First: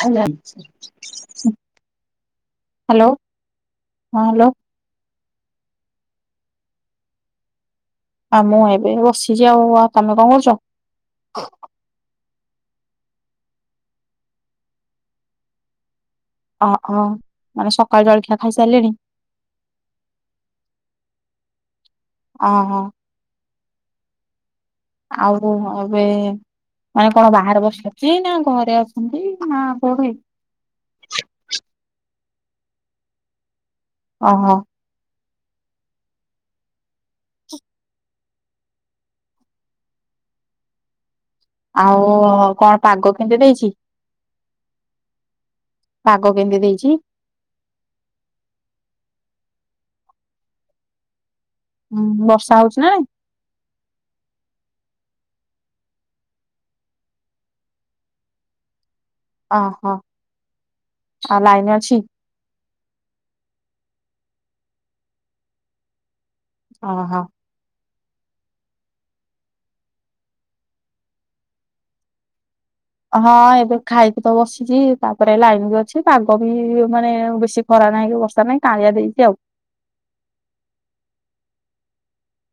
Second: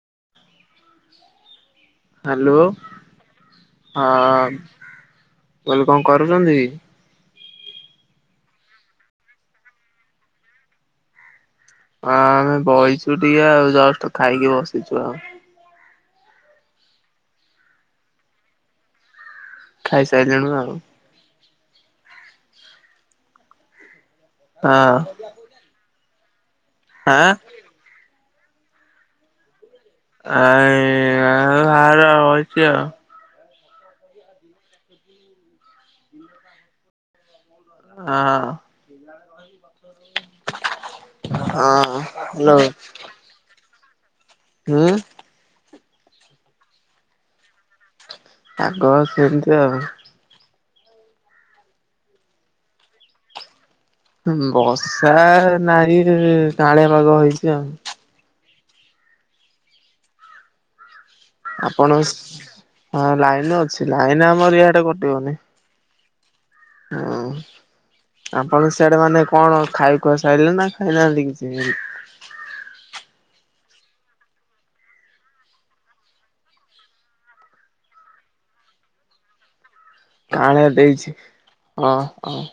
Hello hello hello ହଁ hello. ମୁଁ କହିଲି କଣ କରୁଛନ୍ତି? ଆଉ ମୁଁ ଏବେ ବସିଛି ଆଉ ତମେ କଣ କରୁଛ। ହଁ ଆମେ ବହିଛୁ ଟିକେ ଆଉ ଜଷ୍ଟ ଖାଇକି ବସିଛୁ ଆଉ। ଓହୋ ମାନେ ସକାଳ ଜଳଖିଆ ଖାଇସାରିଲେଣି। ଖାଇସାଇଲୁଣୁ ଆଉ। ଓହୋ। ହଁ। ଆଉ ଏବେ ମାନେ ଆଁ କଣ ବାହାରେ ବସିଲଛି ନା ଘରେ ଅଛନ୍ତି ନା କୋଉଠି। ଆ ଆ ବାହାରେ ବଇଚି ଆଉ। ଓହୋ। [inaudible] [inaudible] ହଁ। [unintelligible] ଆଉ ହ୍ୟାଲୋ କଣ ପାଗ କେମତି ଦେଇଛି? ହୁଁ। ପାଗ କେମିତି ଦେଇଛି। ଆଗ ସେମିତି ଆଉ। ହୁଁ ବର୍ଷା ହଉଛିି ନା ନାଇଁ? ବର୍ଷା ନାଇଁ କାଉଳିଆ ପାଗ ହେଇଛି ଆଉ। ଓହୋ। ଆଉ ଲାଇନ ଆପଣ ଅଛି ହଁ ଲାଇନ ଅଛି ଲାଇନ ଆମର ଇଆଡେ କଟିବନି। ଓହୋ। ହଁ ଆପଣ ସିଆଡେ ମାନେ କଣ ଖାଇକୁୁଆ ସାରିଲେ ନା ଖାଇନାହାନ୍ତି କିଛି। ହଁ ଏବେ ଖାଇକି ତ ବସିଛି ତାପରେ ଲାଇନ ବି ଅଛି ପାଗ ବି ମାନେ ବେଶୀ ଖରା ନାହିଁ କି ବଷା ନାହିଁ କାଉଳିଆ ଦେଇଛି ଆଉ। କାଉଳିଆ ଦେଇଛି ହଁ ହଉ।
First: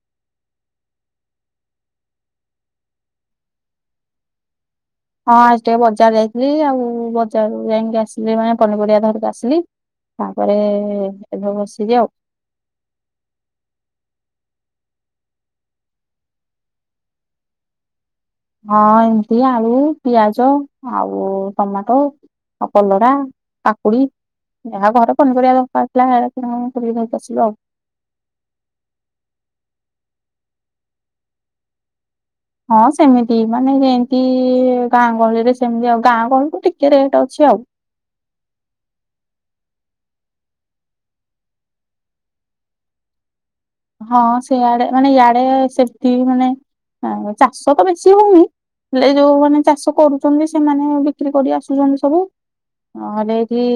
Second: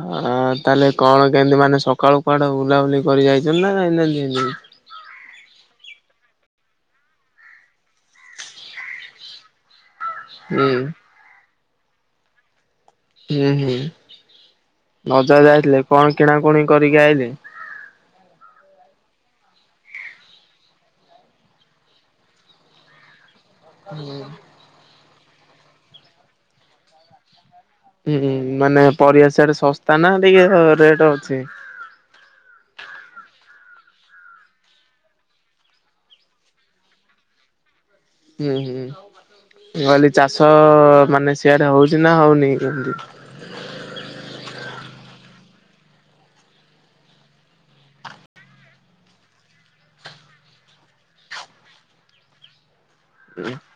ହଁ ତାହେଲେ କଣ କେମତି ମାନେ ସକାଳୁ କୁଆଡେ ବୁଲାବୁଲି କରି ଯାଇଛଛନ୍ତି ନା ଯାଇନାହାନ୍ତି ଆଜି। ହଁ ଆଜି ଟିକେ ବଜାର ଯାଇଥିଲି ଆଉ ବଜାର ଯାଇକି ଆସିଲି ମାନେ ପନିପରିବା ଧରିକି ଆସିଲି। ତାପରେ ହୁଁ ଏବେ ବସିଲି ଆଉ। ହୁଁ ହୁଁ ବଜାର ଯାଇଥିଲେ କଣ କିଣାକଣି କରିକି ଆଇଲେ। ହଁ ଏମିତି ଆଳୁ ପିଆଜ ଆଉ ଟମାଟୋ। ଆଉ କଲରା। କାକୁଡି ଯାହା ଘରେ ପନିପରିବା ଦରକାର ଥିଲା ସେଡା କିଣା କିଣି କରିକି ନେଇକି ଆସିଲୁ ଆଉ। ହୁଁ ହୁଁ ମାନେ ପରିବା ସେଆଡେ ଶସ୍ତା ନା ଟିକେ ରେଟ ଅଛି। ହଁ ସେମିତି ମାନେ ଯେମିତି ଗାଁ ଗହଳିରେ ସେମିତି ଆଉ ଗାଁ ଗହଳିଠୁ ଟିକେ ରେଟ୍ ଅଛି ଆଉ। ହୁଁ ହୁଁ କହିଲି ଚାଷ ମାନେ ସିଆଡେ ହଉଛି ନା ହଉନି ଏମିତି। ହଁ ସେଆଡେ ମାନେ ଇଆଡେ ସେମିତି ମାନେ ଚାଷ ତ ବେଶି ହଉନି। ହେଲେ ଯୋଉମାନୋନ ଚାଷ କରୁଛନ୍ତି ସେମାନେ ବିକ୍ରି କରି ଆସୁଛନ୍ତି ସବୁ। ହଁ ନେଇକି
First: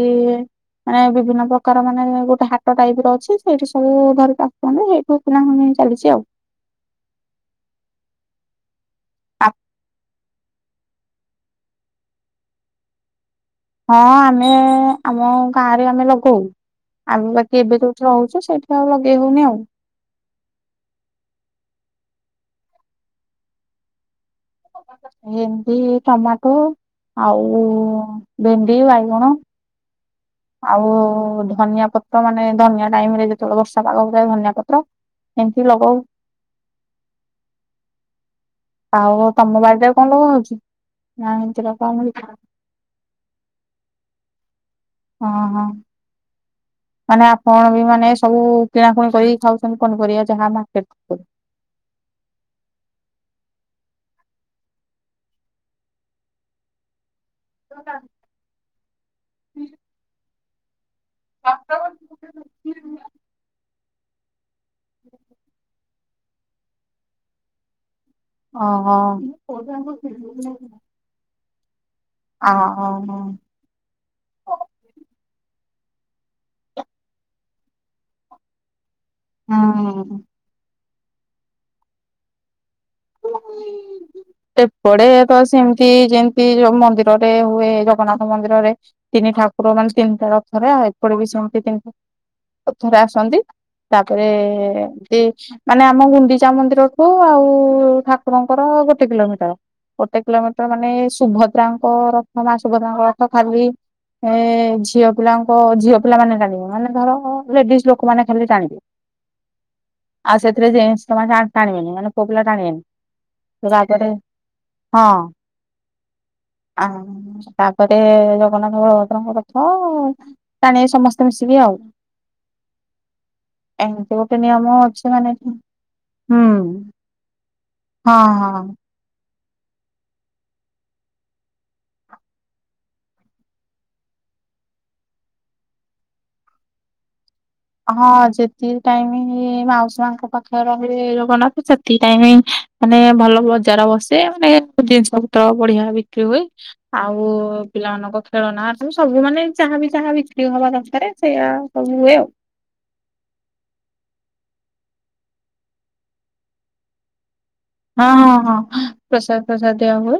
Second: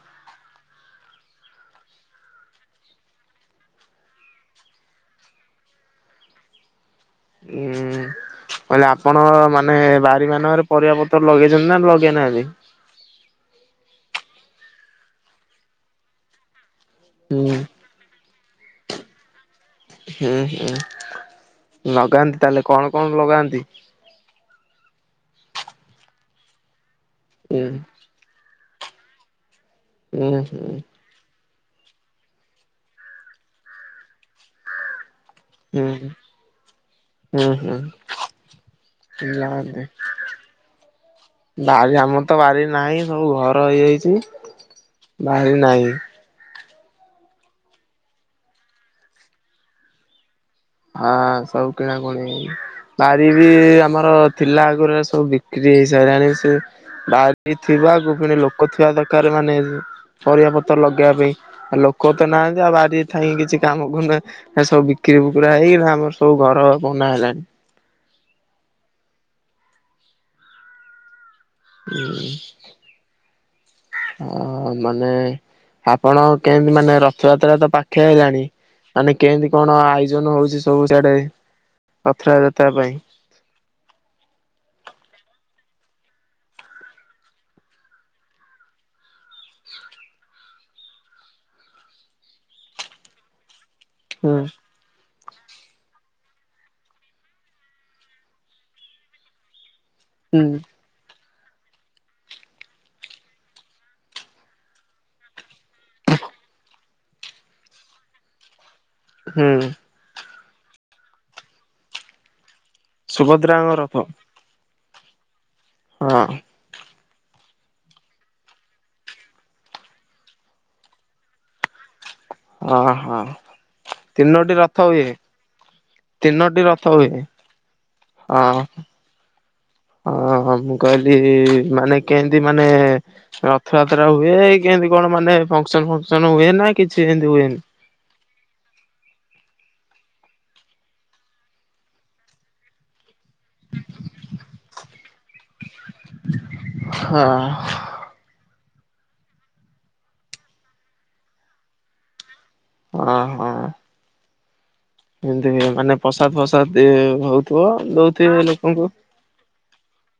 ମାନେ ବିଭିନ୍ନ ପ୍ରକାର ମାନେ ଗୋଟେ ହାଟ ଟାଇପ ର ଅଛି ସେଇଠି ସବୁ ଧରି [unintelligible] ଚାଲିଛି ଆଉ ହୁଁ କହିଲେ ଆପଣ ଆ ମାନେ ବାରି ମାନଙ୍କରେ ପରିବା ପର୍ତ୍ ଲଗେଇଛନ୍ତି ନା ଲଗେଇନାହାନ୍ତି। ହଁ ଆମେ ଆମ ଗାଁରେ ଆମେ ଲଗଉ ଆମ ହୁଁ ବାକି ଏବେ ତ ରହୁଛୁ ସେଇଠି ଆଉ ଲଗେଇ ହଉନି ଆଉ। ହୁଁ ହୁଁ ଲଗାନ୍ତି ତାହେଲେ କଣ କଣ ଲଗାନ୍ତି। ଭେଣ୍ଡି ଟମାଟୋ ଆଉ ହୁଁ ଭେଣ୍ଡି ବାଇଗଣ। ଉଁ [inaudible] ଆଉ ଧନିଆ ପତ୍ର ମାନେ ଧନିଆ ଟାଇମ ରେ ଯେତେବେଳେ ବର୍ଷା ପାଗ ହୁଏ ଧନିଆ ପତ୍ର। ଏମତି ଲଗଉ। ହୁଁ। ହୁଁ ହୁଁ ଆଉ ତମ ବାଡିରେ [unintelligible] କଣ ଲଗା ହଉଛି ନା ଏମିତି ଲଗା ବାରି ହଉନି? ଆମର ତ ବାରି ନାହିଁ ସବୁ ଘର ହେଇଯାଇଛି ହଁ ବାହାରି ହଁ। ନାହିଁ। ମାନେ ଆପଣ ବି ମାନେ ସବୁ କିଣାକୁଣି କରି ଖାଉଛନ୍ତି ପନିପରିବା ଯାହା ମା ହଁ ସବୁ କିଣାକୁଣି। ବାରି ବି ଆମର ଥିଲା ଆଗରୁ ସବୁ ବିକ୍ରି ହେଇସାରିଲାଣି ସେ ବାରି। ଏଇ ଥିବାକୁ ପୁଣି ଲୋକ ଥିବା ଦରକାର ମାନେ ପରିବା ପତ୍ର ଲଗ ପାଇଁ ଆଉ ଲୋକ ତ ନାହାନ୍ତି ଆଉ ବାରିରେ ଥାଇ କିଛି କାମ କରୁନା ସବୁ ବିକ୍ରି ପୁରା ହେଇଗଲା ଆମର ସବୁ ଘର ପୁଉନା ହେଲାଣି। ଓ ହଁ ହୁଁ ହଁ ହଁ ହ ମାନେ ଆପଣ କେମିତି ମାନେ ରଥଯାତ୍ରା ତ ପାଖେଇ ଆଇଲାଣି। ମାନେ କେମିତି ଅ କଣ ହଁ। ଆୟୋଜନ ହଉଛି ସବୁ ସିଆଡେ ରଥ ଯାତ୍ରା ପାଇଁ ହୁଁ ଏପଡେ ତ ସେମିତି ଯେମିତି ଯୋଉ ମନ୍ଦିରରେ ହୁଏ ଜଗନ୍ନାଥ ମନ୍ଦିରରେ ତିନି ଠାକୁର ମାନେ ତିନିଟା ରଥରେ ଆଉ ଏପଟେ ବି ସେମତି ତିନିଟା ରଥରେ ଆସନ୍ତି। ତାପରେ ହୁଁ ଏମତି ମାନେ ଆମ ଗୁଣ୍ଡିଚା ମନ୍ଦିରକୁ ଆଉ ଠା କୁରଙ୍କର ଗୋଟେ କିଲୋମିଟର ଗୋଟେ ହୁଁ କିଲୋମିଟର ମାନେ ଶୁଭ ରାଙ୍କ ରଥ ମା ସୁଭଦାଙ୍କ ରଥ ଖାଲି। ଏ ଝିଅ ପିଲାଙ୍କ ଝିଅ ପିଲାମାନେ ଟାଣିବେ ମାନେ ଧର ଲେଡିସ ଲୋକମାନେ ଖାଲି ଟାଣିବେ। ହୁଁ ଆଉ ସେଥିରେ ଜେନେଷ ତ ମାନେ ଟାଣିବନି ମାନେ ପୁଅପିଲା ଟାଣିବନି। ସୁଭଦ୍ରାଙ୍କ ରଥ ରାଗଡେ ହଁ। ହଁ ଆ ତାପରେ ଜଗନ୍ନାଥ [unintelligible] ରଥ ଟାଣିବେ ସମସ୍ତେ ମିଶିକି ଆଉ। ଓ ହୋ ଏମିତି ଗୋଟେ ତିନୋଟି ନିୟମ ରଥ ଅଛି ହୁଏ। ମାନେ ହୁଁ ତିନୋଟି ରଥ ହୁଏ। ହଁ ହଁ। ହଁ ମୁଁ କହିଲି ମାନେ କେମତି ମାନେ। ରଥଯାତ୍ରା ହୁଏ କେମିତି କଣ ମାନେ ଫଙ୍କସନ ଫଙ୍କସନ ହୁଏ ନା କିଛି ଏମିତି ହୁଏନି। ହଁ ଯେତିକି ଟାଇମ ମାଉସୀ ମାଙ୍କ ପାଖରେ ରହିବେ ଜଗନାଥ ସେତିକି ଟାଇମ ମାନେ ଭଲ ବସେ ମାନେ ଜିନିଷ ପତ୍ର ବଢିଆ ବିକ୍ରି ହୁଏ ହଁ ଆଉ ପିଲାମାନଙ୍କ। ଖେଳନା ଆ ତ ସବୁ ମାନେ ଯାହାବି ଯାହା ବିକ୍ରି ହବା ଦରକାର ସେଇୟା ସବୁ ହୁଏ ଆଉ। ଓ ହଁ ଏମତି ମାନେ ପ୍ରସାଦ ଫସାଦ ବହୁତ। ହଁ ହଁ ହଁ ପ୍ରସାଦ ଫସାଦ ଦିଆ ହୁଏ।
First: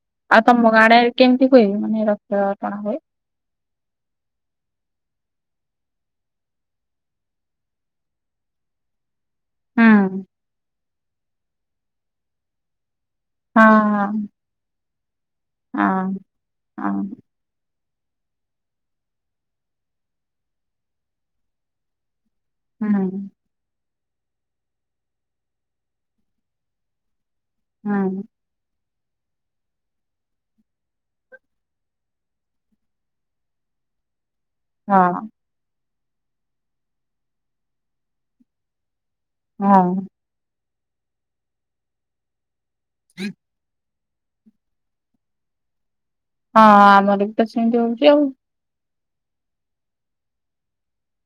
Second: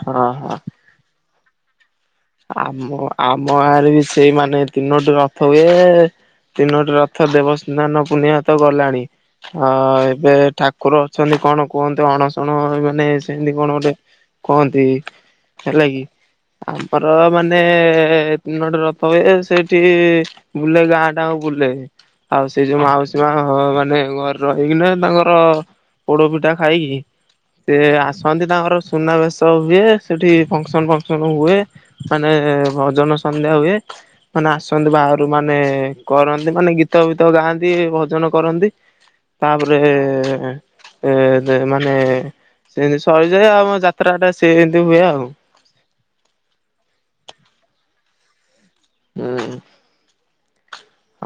ହଁ ଆଉ ହଁ ତମ ଗାଁ ଆଡେ କେମିତି ହୁଏ ମାନେ ରଥ। ଟଣା ହୁଏ? ଆମ ଆମ ଗାଁରେ ବି ସେଇମାନେ ତିନୋଟି ରଥ ହୁଏ। ତିନୋଟି ରଥ ଦେବସ୍ନାନ ପୂର୍ଣ୍ଣିମା ତ ଗଲାଣି। ହଁ ହୁଁ ଏବେ ଠାକୁର ଅଛନ୍ତି କଣ କୁହନ୍ତି ଅଣସଣ ମାନେ ସେମିତି ହଁ କଣ ଗୋଟେ କହନ୍ତି ହେଲା କି। ହଁ ହଁ ର ମାନେ ତିନୋଟି ରଥ ହୁଏ ସେଇଠି ବୁଲେ ଗାଆଁଟା ଆଙ୍କ ବୁଲେ। ଆଉ ସେ ଯୋଉ ହଁ ମାଉସୀ ହୁଁ ମା- ହଁ ମାନେ ଘରେ ରହିକିନା ତାଙ୍କର ପୋଡ ପିଠା ଖାଇକି ସେ ହୁଁ ଆସନ୍ତି ତାଙ୍କର ସୁନାବେଶ ହୁଏ, ସେଠି ଫଙ୍କସନ ଫଙ୍କସନ ହୁଏ। ମାନେ ଭଜନ ସନ୍ଧ୍ୟା ହୁଏ, ମାନେ ଆସନ୍ତି ହଁ ବାହାରୁ ମା ମାନେ କରନ୍ତି ମାନେ ଗୀତ ଫିତ ଗାଆନ୍ତି ଭଜନ କରନ୍ତି। ତାପରେ ହଁ ମାନେ ସେମିତି ହଁ ସରିଯାଏ ଆମେ ପତ୍ରା ଟା ସେମିତି ହୁଏ ଆଉ। ହଁ ଆମର ବି ତ ସେମିତି ହଉଛି ଆଉ। ହୁଁ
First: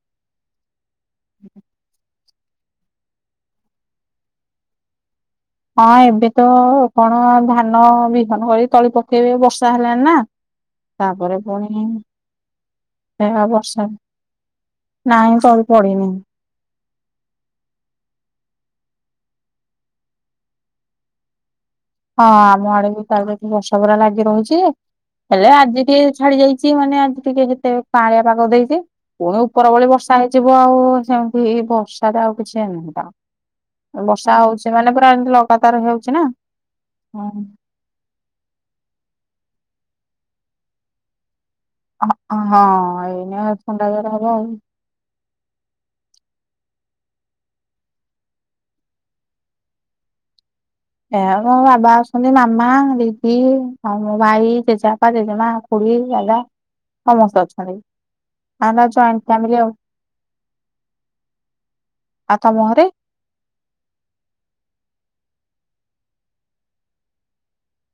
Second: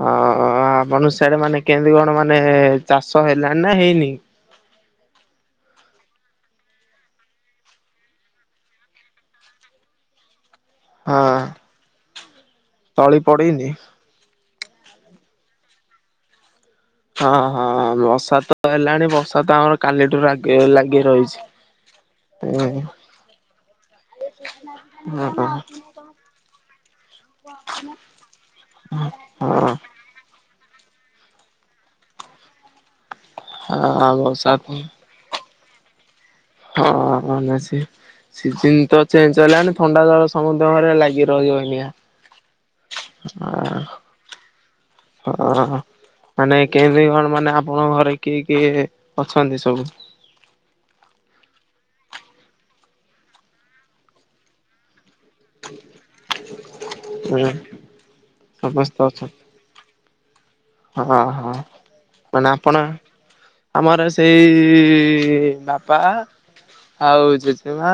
ଆ ଆ ମନଷ୍ୟ ଆଡେ ମାନେ କେମତି କଣ ମାନେ ଚାଷ ହେଲାଣି ନା ହେଇନି? ହଁ ଏବେ ତ କଣ ଧାନ ବିହନ କରି ତଳି ପକେଇବେ ବର୍ଷା ହେଲାଣି ନା। ହଁ ତାପରେ ପୁଣି ତଳି ହେ ପଡିନି? ବର୍ଷା ନାଇଁ ତଳେ ପଡିନି। ହଁ ହଁ ବର୍ଷା ତ ହେଲାଣି ବର୍ଷା ତ ଆମର କାଲିଠୁ ଲାଗି ଲାଗି ରହିଚି। ହଁ ଆମ ଆଡେ ବି ବହୁତ ବର୍ଷା ଲାଗିରହିଛି ହଁ ହେଲେ ଆଜି ଟିକେ ଛାଡ଼ି ଯାଇଛି। ମାନେ ଆଜି ଟିକେ ଯେତେ କାଆଁଲିଆ ପାଗ ଦେଇଚି, ପୁଣି ଉପ ପରବଳି ବର୍ଷା ହେଇଯିବ ଆଉ ସେମିତି ବର୍ଷାଟ ଆଉ କିଛି ଏନାହିଁ ତାଉ। ବର୍ଷା ହଉଛି ମାନେ ପୁରା ଏମିତି ଲଗାତାର ହଉଚି ନା। ହଁ ବେଶୀ ସିଜିିନ ତ ଚେଞ୍ଜ ହେଲାଣି ଥଣ୍ଡା ଜର ସମତଙ୍କ ଘରେ ଲାଗି ରହିବ ଏଇନା। ହଁ ହଁ ଏଇନା ଥଣ୍ଡା ଜର ହବ ଆଉ। ହଁ। ମାନେ କେମିତି କଣ ମାନେ ଆପଣଙ୍କ ଘରେ କିଏ କିଏ ଅଛନ୍ତି ସବୁ? ଏ ମୋ ବାବା ଅଛନ୍ତି ମାମା, ଦିଦି ଆଉ ମୋ ଭାଇ, ଜେଜେବାପା, ଜେଜେମା ଖୁଡୀ, ଦାଦା ସମସ୍ତେ ହୁଁ ଅଛନ୍ତି, ଆମର ସମସ୍ତେ ଜଏଣ୍ଟ ଅଛନ୍ତି ଫ୍ୟାମିଲୀ ଆଉ। ହଁ ହଁ ଆଉ ମାନେ ତମ ଆପଣ ଘରେ ଆମର ସେଇ ଇ ବାପା ଆଉ ଜେଜେ ମାଆ,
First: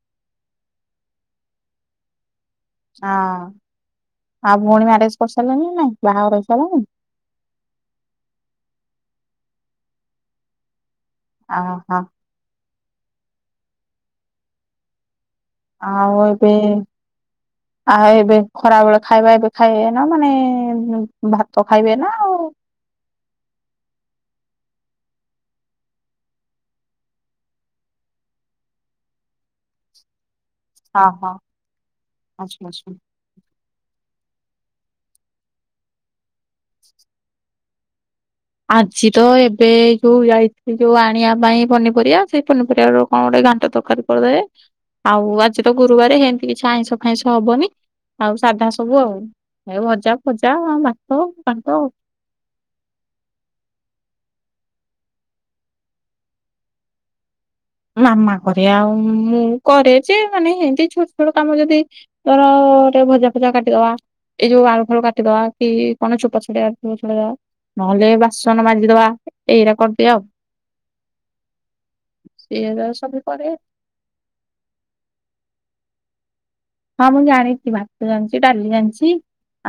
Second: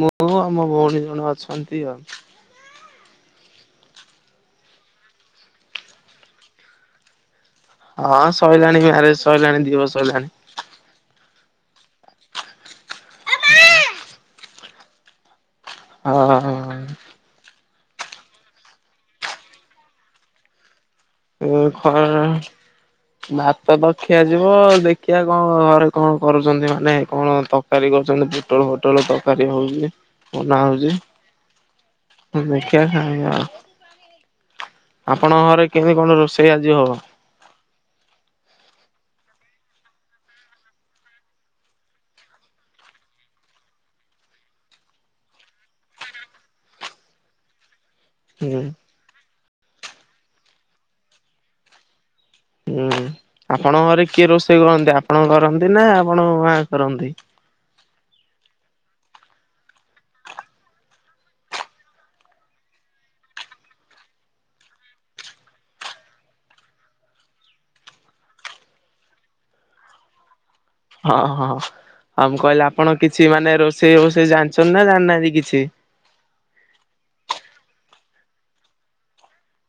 ମୁଁ ଆଉ ମୋ ଭଉଣୀ ଜଣେ ଅଛନ୍ତି ଆଉ। ହଁ ଆଉ ଭଉଣୀ ମ୍ୟାରେଜ କରିସାରିଲାଣି ନା ବାହାଘର ହେଇସାରିଲାଣି? ହଁ ସରିଲାଣି ମ୍ୟାରେଜ ସରିଲାଣି ଦିଇ ବର୍ଷ ହେଲାଣି। ଅ ହଁ। ଏ ମା। ଆଉ ହଁ। ଏବେ ହଁ ଆଉ ଏବେ ଖରା ବେଳେ ଖାଇବା ଏବେ ଖାଇବେ ନା ମାନେ ଏ ଭାତ ଖାଇବେ ଖରା ନା ଭାତ ତ ଖିଆ ଯିବ ଦେଖିଆ କଣ ଘରେ କଣ କରୁଛନ୍ତି ମାନେ କଣ ତ ତରକାରୀ କରୁଛନ୍ତି ପୋଟଳ ଫୋଟଳ ତରକାରୀ ହଉଛି। ବନା ହଉଚି ଓହୋ ଆଚ୍ଛା ଦେଖିଆ ଆଚ୍ଛା ଖାଇଆ ଆଉ। ଆପଣଙ୍କ ଘରେ କେମିତି କଣ ରୋଷେଇ ଆଜି ହବ? ଆଜି ତ ଏବେ ଯୋଉ ଯାଇଛିି ଯୋଉ ଆଣିବା ପାଇଁ ପନିପରିବା ସେଇ ପନିପରିବା ର କଣ ଗୋଟେ ଘାଣ୍ଟ ତରକାରୀ କରିଦେବେ ଆଉ ଆଜି, ତ ଗୁରୁବାର ହେମତି କିଛି ଆଇଁଷ ଫାଇଁଷ ହବନି। ଆଉ ହୁଁ ସାଧା ସବୁ ଆଉ ଭଜ ଫଜା, ଭାତ ଫାତ। ହୁଁ ଆପଣଙ୍କ ଘରେ କିଏ ରୋଷେଇ କରନ୍ତି, ଆପଣ କରନ୍ତି ନା ଆପଣଙ୍କ ମା କରନ୍ତି? ମାମା କରେ ଆଉ ମୁଁ କରେ ଯେ ମାନେ ହେନ୍ତି ଛୋଟ ଛୋଟ କାମ ଯଦି ଧର ଟିକେ ଭଜା ଫଜା କାଟିଦବା। ଏଇ ଯୋଉ ଆଳୁ ଫାଳୁ କାଟିଦବା କି କଣ ଚୋପା ଛଡ଼ାଇବାର ଥିବ ଛଡେଇ ଦବା। ନହେଲେ ବାସନ ମାଜିଦବା, ଏଇରା କରିଦିଏ ଆଉ। ହଁ ହଁ। ଆଉ ମୁଁ କହିଲି ସିଏ ଆପଣ ସବୁ କିଛି କରେ। ମାନେ ରୋଷେଇ ଫୋସେଇ ଜାଣିଛନ୍ତି ନା ଜାଣିନାହାଁନ୍ତି କିଛି? ହଁ ମୁଁ ଜାଣିଛି, ଭାତ ଜାଣିଛି, ଡାଲି ଜାଣିଛି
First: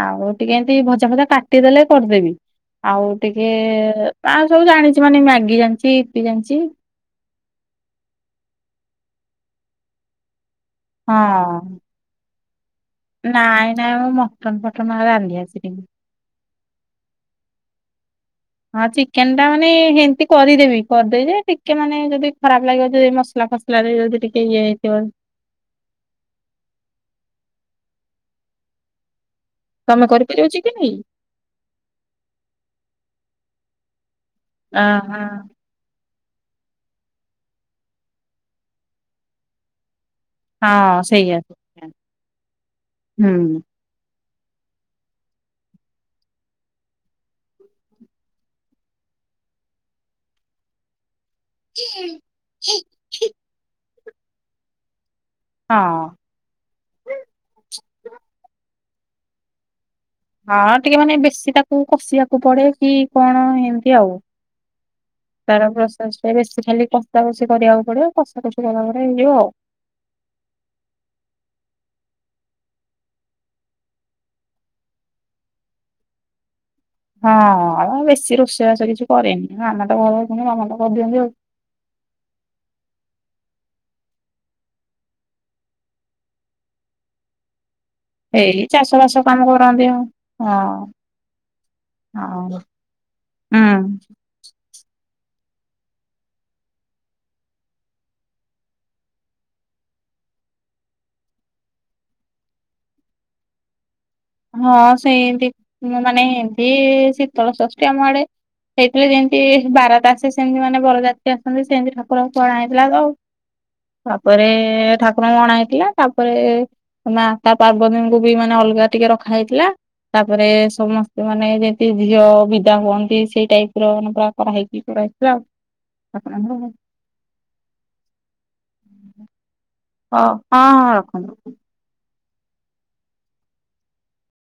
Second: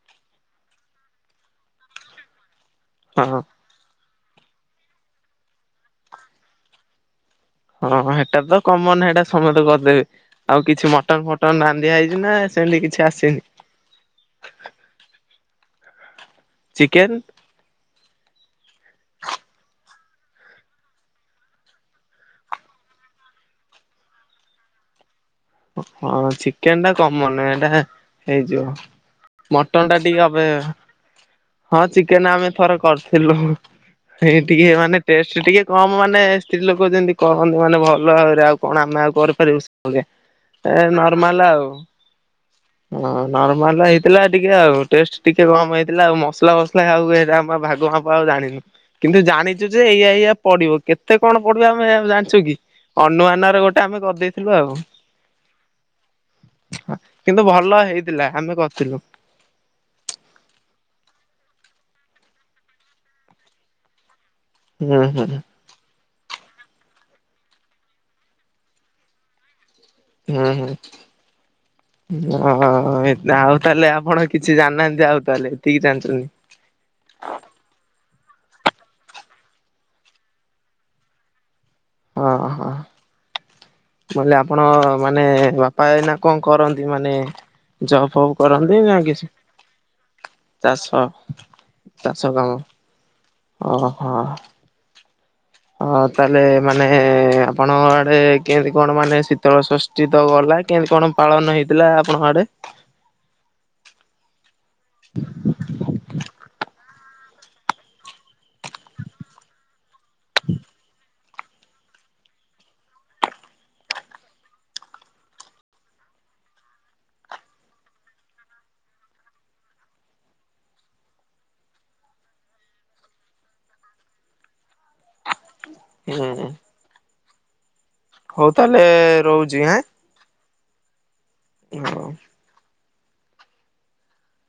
ଆଉ ଟିକେ ଏମତି ଭଜା ଫଜା କାଟିଦେଲେ କରିଦେବି। ଆଉ ହଁ ଟିକେ ଆଉ ସବୁ ଜାଣିଛି ମାନେ ମ୍ୟାଗି ଜାଣିଛି, ଇପି ଜାଣିଛି ହଁ ହେଟା ତ କମନ ହେଟା ସମେତେ କରିଦେବେ, ଆଉ କିଛି ମଟନ ଫଟନ ହଁ ରାନ୍ଧି ଆଇଚୁ ନା ସେମତି କିଛି‌ ଆସ ନାଇଁ ନାଇଁ, ମୁଁ ମଟନ ଫଟନ ରାନ୍ଧି ଆସିନି। ଚିକେନ୍? ହଁ ଚିକେନଟା ମାନେ ହେନ୍ତି କରିଦେବି, କରିଦେବି ଯେ ଟିକେ ମାନେ ଯଦି ଖରାପ ଲାଗିବ ଯଦି ମସଲା ଫସଲା ଫସଲାରେ ଯଦି ଟିକେ ଇଏ ହେଇଥିବ ହଁ ଚିକେନଟା କମନ ଏଇଟା ହେଇଯିବ। ମଟନଟା ତମେ ଟିକେ ଅବେ କରିପାରିବ ଚିକେନ ହଁ ଚିକେନ୍ ଆମେ ଥରେ କରିଥିଲୁ। ଏହି ଟିକେ ଅ ମାନେ ହଁ ଟେଷ୍ଟ ଟିକେ କମ ମାନେ ସ୍ତ୍ରୀ ଲୋକ ଯେମିତି କରନ୍ତି ମାନେ ଭଲ ଭାବରେ ଆଉ କଣ ଆମେ ଆଉ କରିପାରିବୁ ସେଭଳିଆ। ଏ ହଁ ସେଇଆ ନର୍ମାଲ ଆଉ। ହଁ ହୁଁ ନର୍ମାଲ ହେଇ ଥିଲା ଟିକେ ଆଉ। ଟେଷ୍ଟ ଟିକେ କମ ହେଇଥିଲା ଆଉ ମସଲା ଫସଲା ଖାଉ ହେରା ଆମ ଭାଗ ମାପ ଆଉ ଜାଣିନୁ। କିନ୍ତୁ ଜାଣିଚୁ ଯେ ଏଇଆ ଏଇଆ ପଡିବ, କେତ୍ ତେ କଣ ପଡିବ ଆମେ ଆଉ ଜା-ଜାଣିଛୁ କି, ଅନୁମାନରେ ଗୋଟେ ଆମେ କରିଦେଇଥିଲୁ ଆଉ। ହଁ। କିନ୍ତୁ ଭଲ ହେଇଥିଲା ଆମେ କରିଥିଲୁ। ହଁ ଟିକେ ମାନେ ବେଶୀ ତାକୁ କଷିବାକୁ ପଡେ କି କଣ ଏମତି ଆଉ। ହୁଁ ହୁଁ। ତାର ପ୍ରୋସେସରେ ବେଶୀ ଖାଲି କଷା କଷି କରିବାକୁ ପଡିବ, କଷା କଷି କଲା ପରେ ହେଇଯିବ ଆଉ। ହୁଁ ହୁଁ। ହ ହୋ ହୋ। ଆଉ ତାହେଲେ ଆପଣ କିଛି ଜାଣିନାହାଁନ୍ତି ଆଉ ତାହେଲେ ଏତିକି ଜାଣିଚନ୍ତି। ହଁ ଆଉ ବେଶୀ ରୋଷେଇବାସ କିଛି କରେନି, ମାମା ତ ଘରେ ଅଛନ୍ତି କାମ ତ କରିଦିଅନ୍ତି ଆଉ। ଓହୋ। ମୁଁ କହିଲି ଆପଣ ମାନେ ବାପା ଏଇନା କଣ କରନ୍ତି ମାନେ ଜବ ଫବ୍ ଏଇ କରନ୍ତିି ଚାଷ ନା ବାସ କିଛି କାମ କରନ୍ତି ଆଉ ହଁ ଚାଷ? ଚାଷ କାମ ଆଉ ହୁଁ। ଓହୋ‌। ହଁ ତାହେଲେ ମାନେ ଆପଣଙ୍କ ଆଡେ କେମିତି କଣ ମାନେ ଶୀତଳ ଷଷ୍ ଷଷ୍ଠୀ ତ ଗଲା, କେମତି କଣ ପାଳନ ହେଇଥିଲା ଆପଣଙ୍କ ଆଡେ? ହଁ ସେମତି, ମାନେ ଏମତି ଶୀ ଶୀତଳ ଷଷ୍ଠୀ ଆମ ଆଡେ, ହେଇଥିଲେ ଯେମତି ବାରାତ୍ ଆସେ ସେମତି ମାନେ ବରଯା ଯାତ୍ରୀ ଆସନ୍ତି ସେମତି ଠାକୁରଙ୍କୁ ଅଣା ହେଇଥିଲା ତ ଆଉ। ତାପରେ ଠାକୁରଙ୍କୁ ଅଣା ହେଇଥିଲା, ତାପରେ ମାତା ପାର୍ବତୀଙ୍କୁ ବି ମାନେ ଅଲଗା ଟିକେ ରଖା ହେଇଥିଲା। ତାପରେ ସମସ୍ତେ ମାନେ ଯେମତି ଝିଅ ବିଦା ହୁଅନ୍ତି, ସେଇ ଟାଇପର ମାନେ ପୁରା କରାହେଇକି ପୁରା ହୁଁ [unintelligible] ହଉ ତାହେଲେ ରହୁଛି ଆଁ? ହଉ ହଁ ହଁ ରଖନ୍ତୁ। [unintelligible]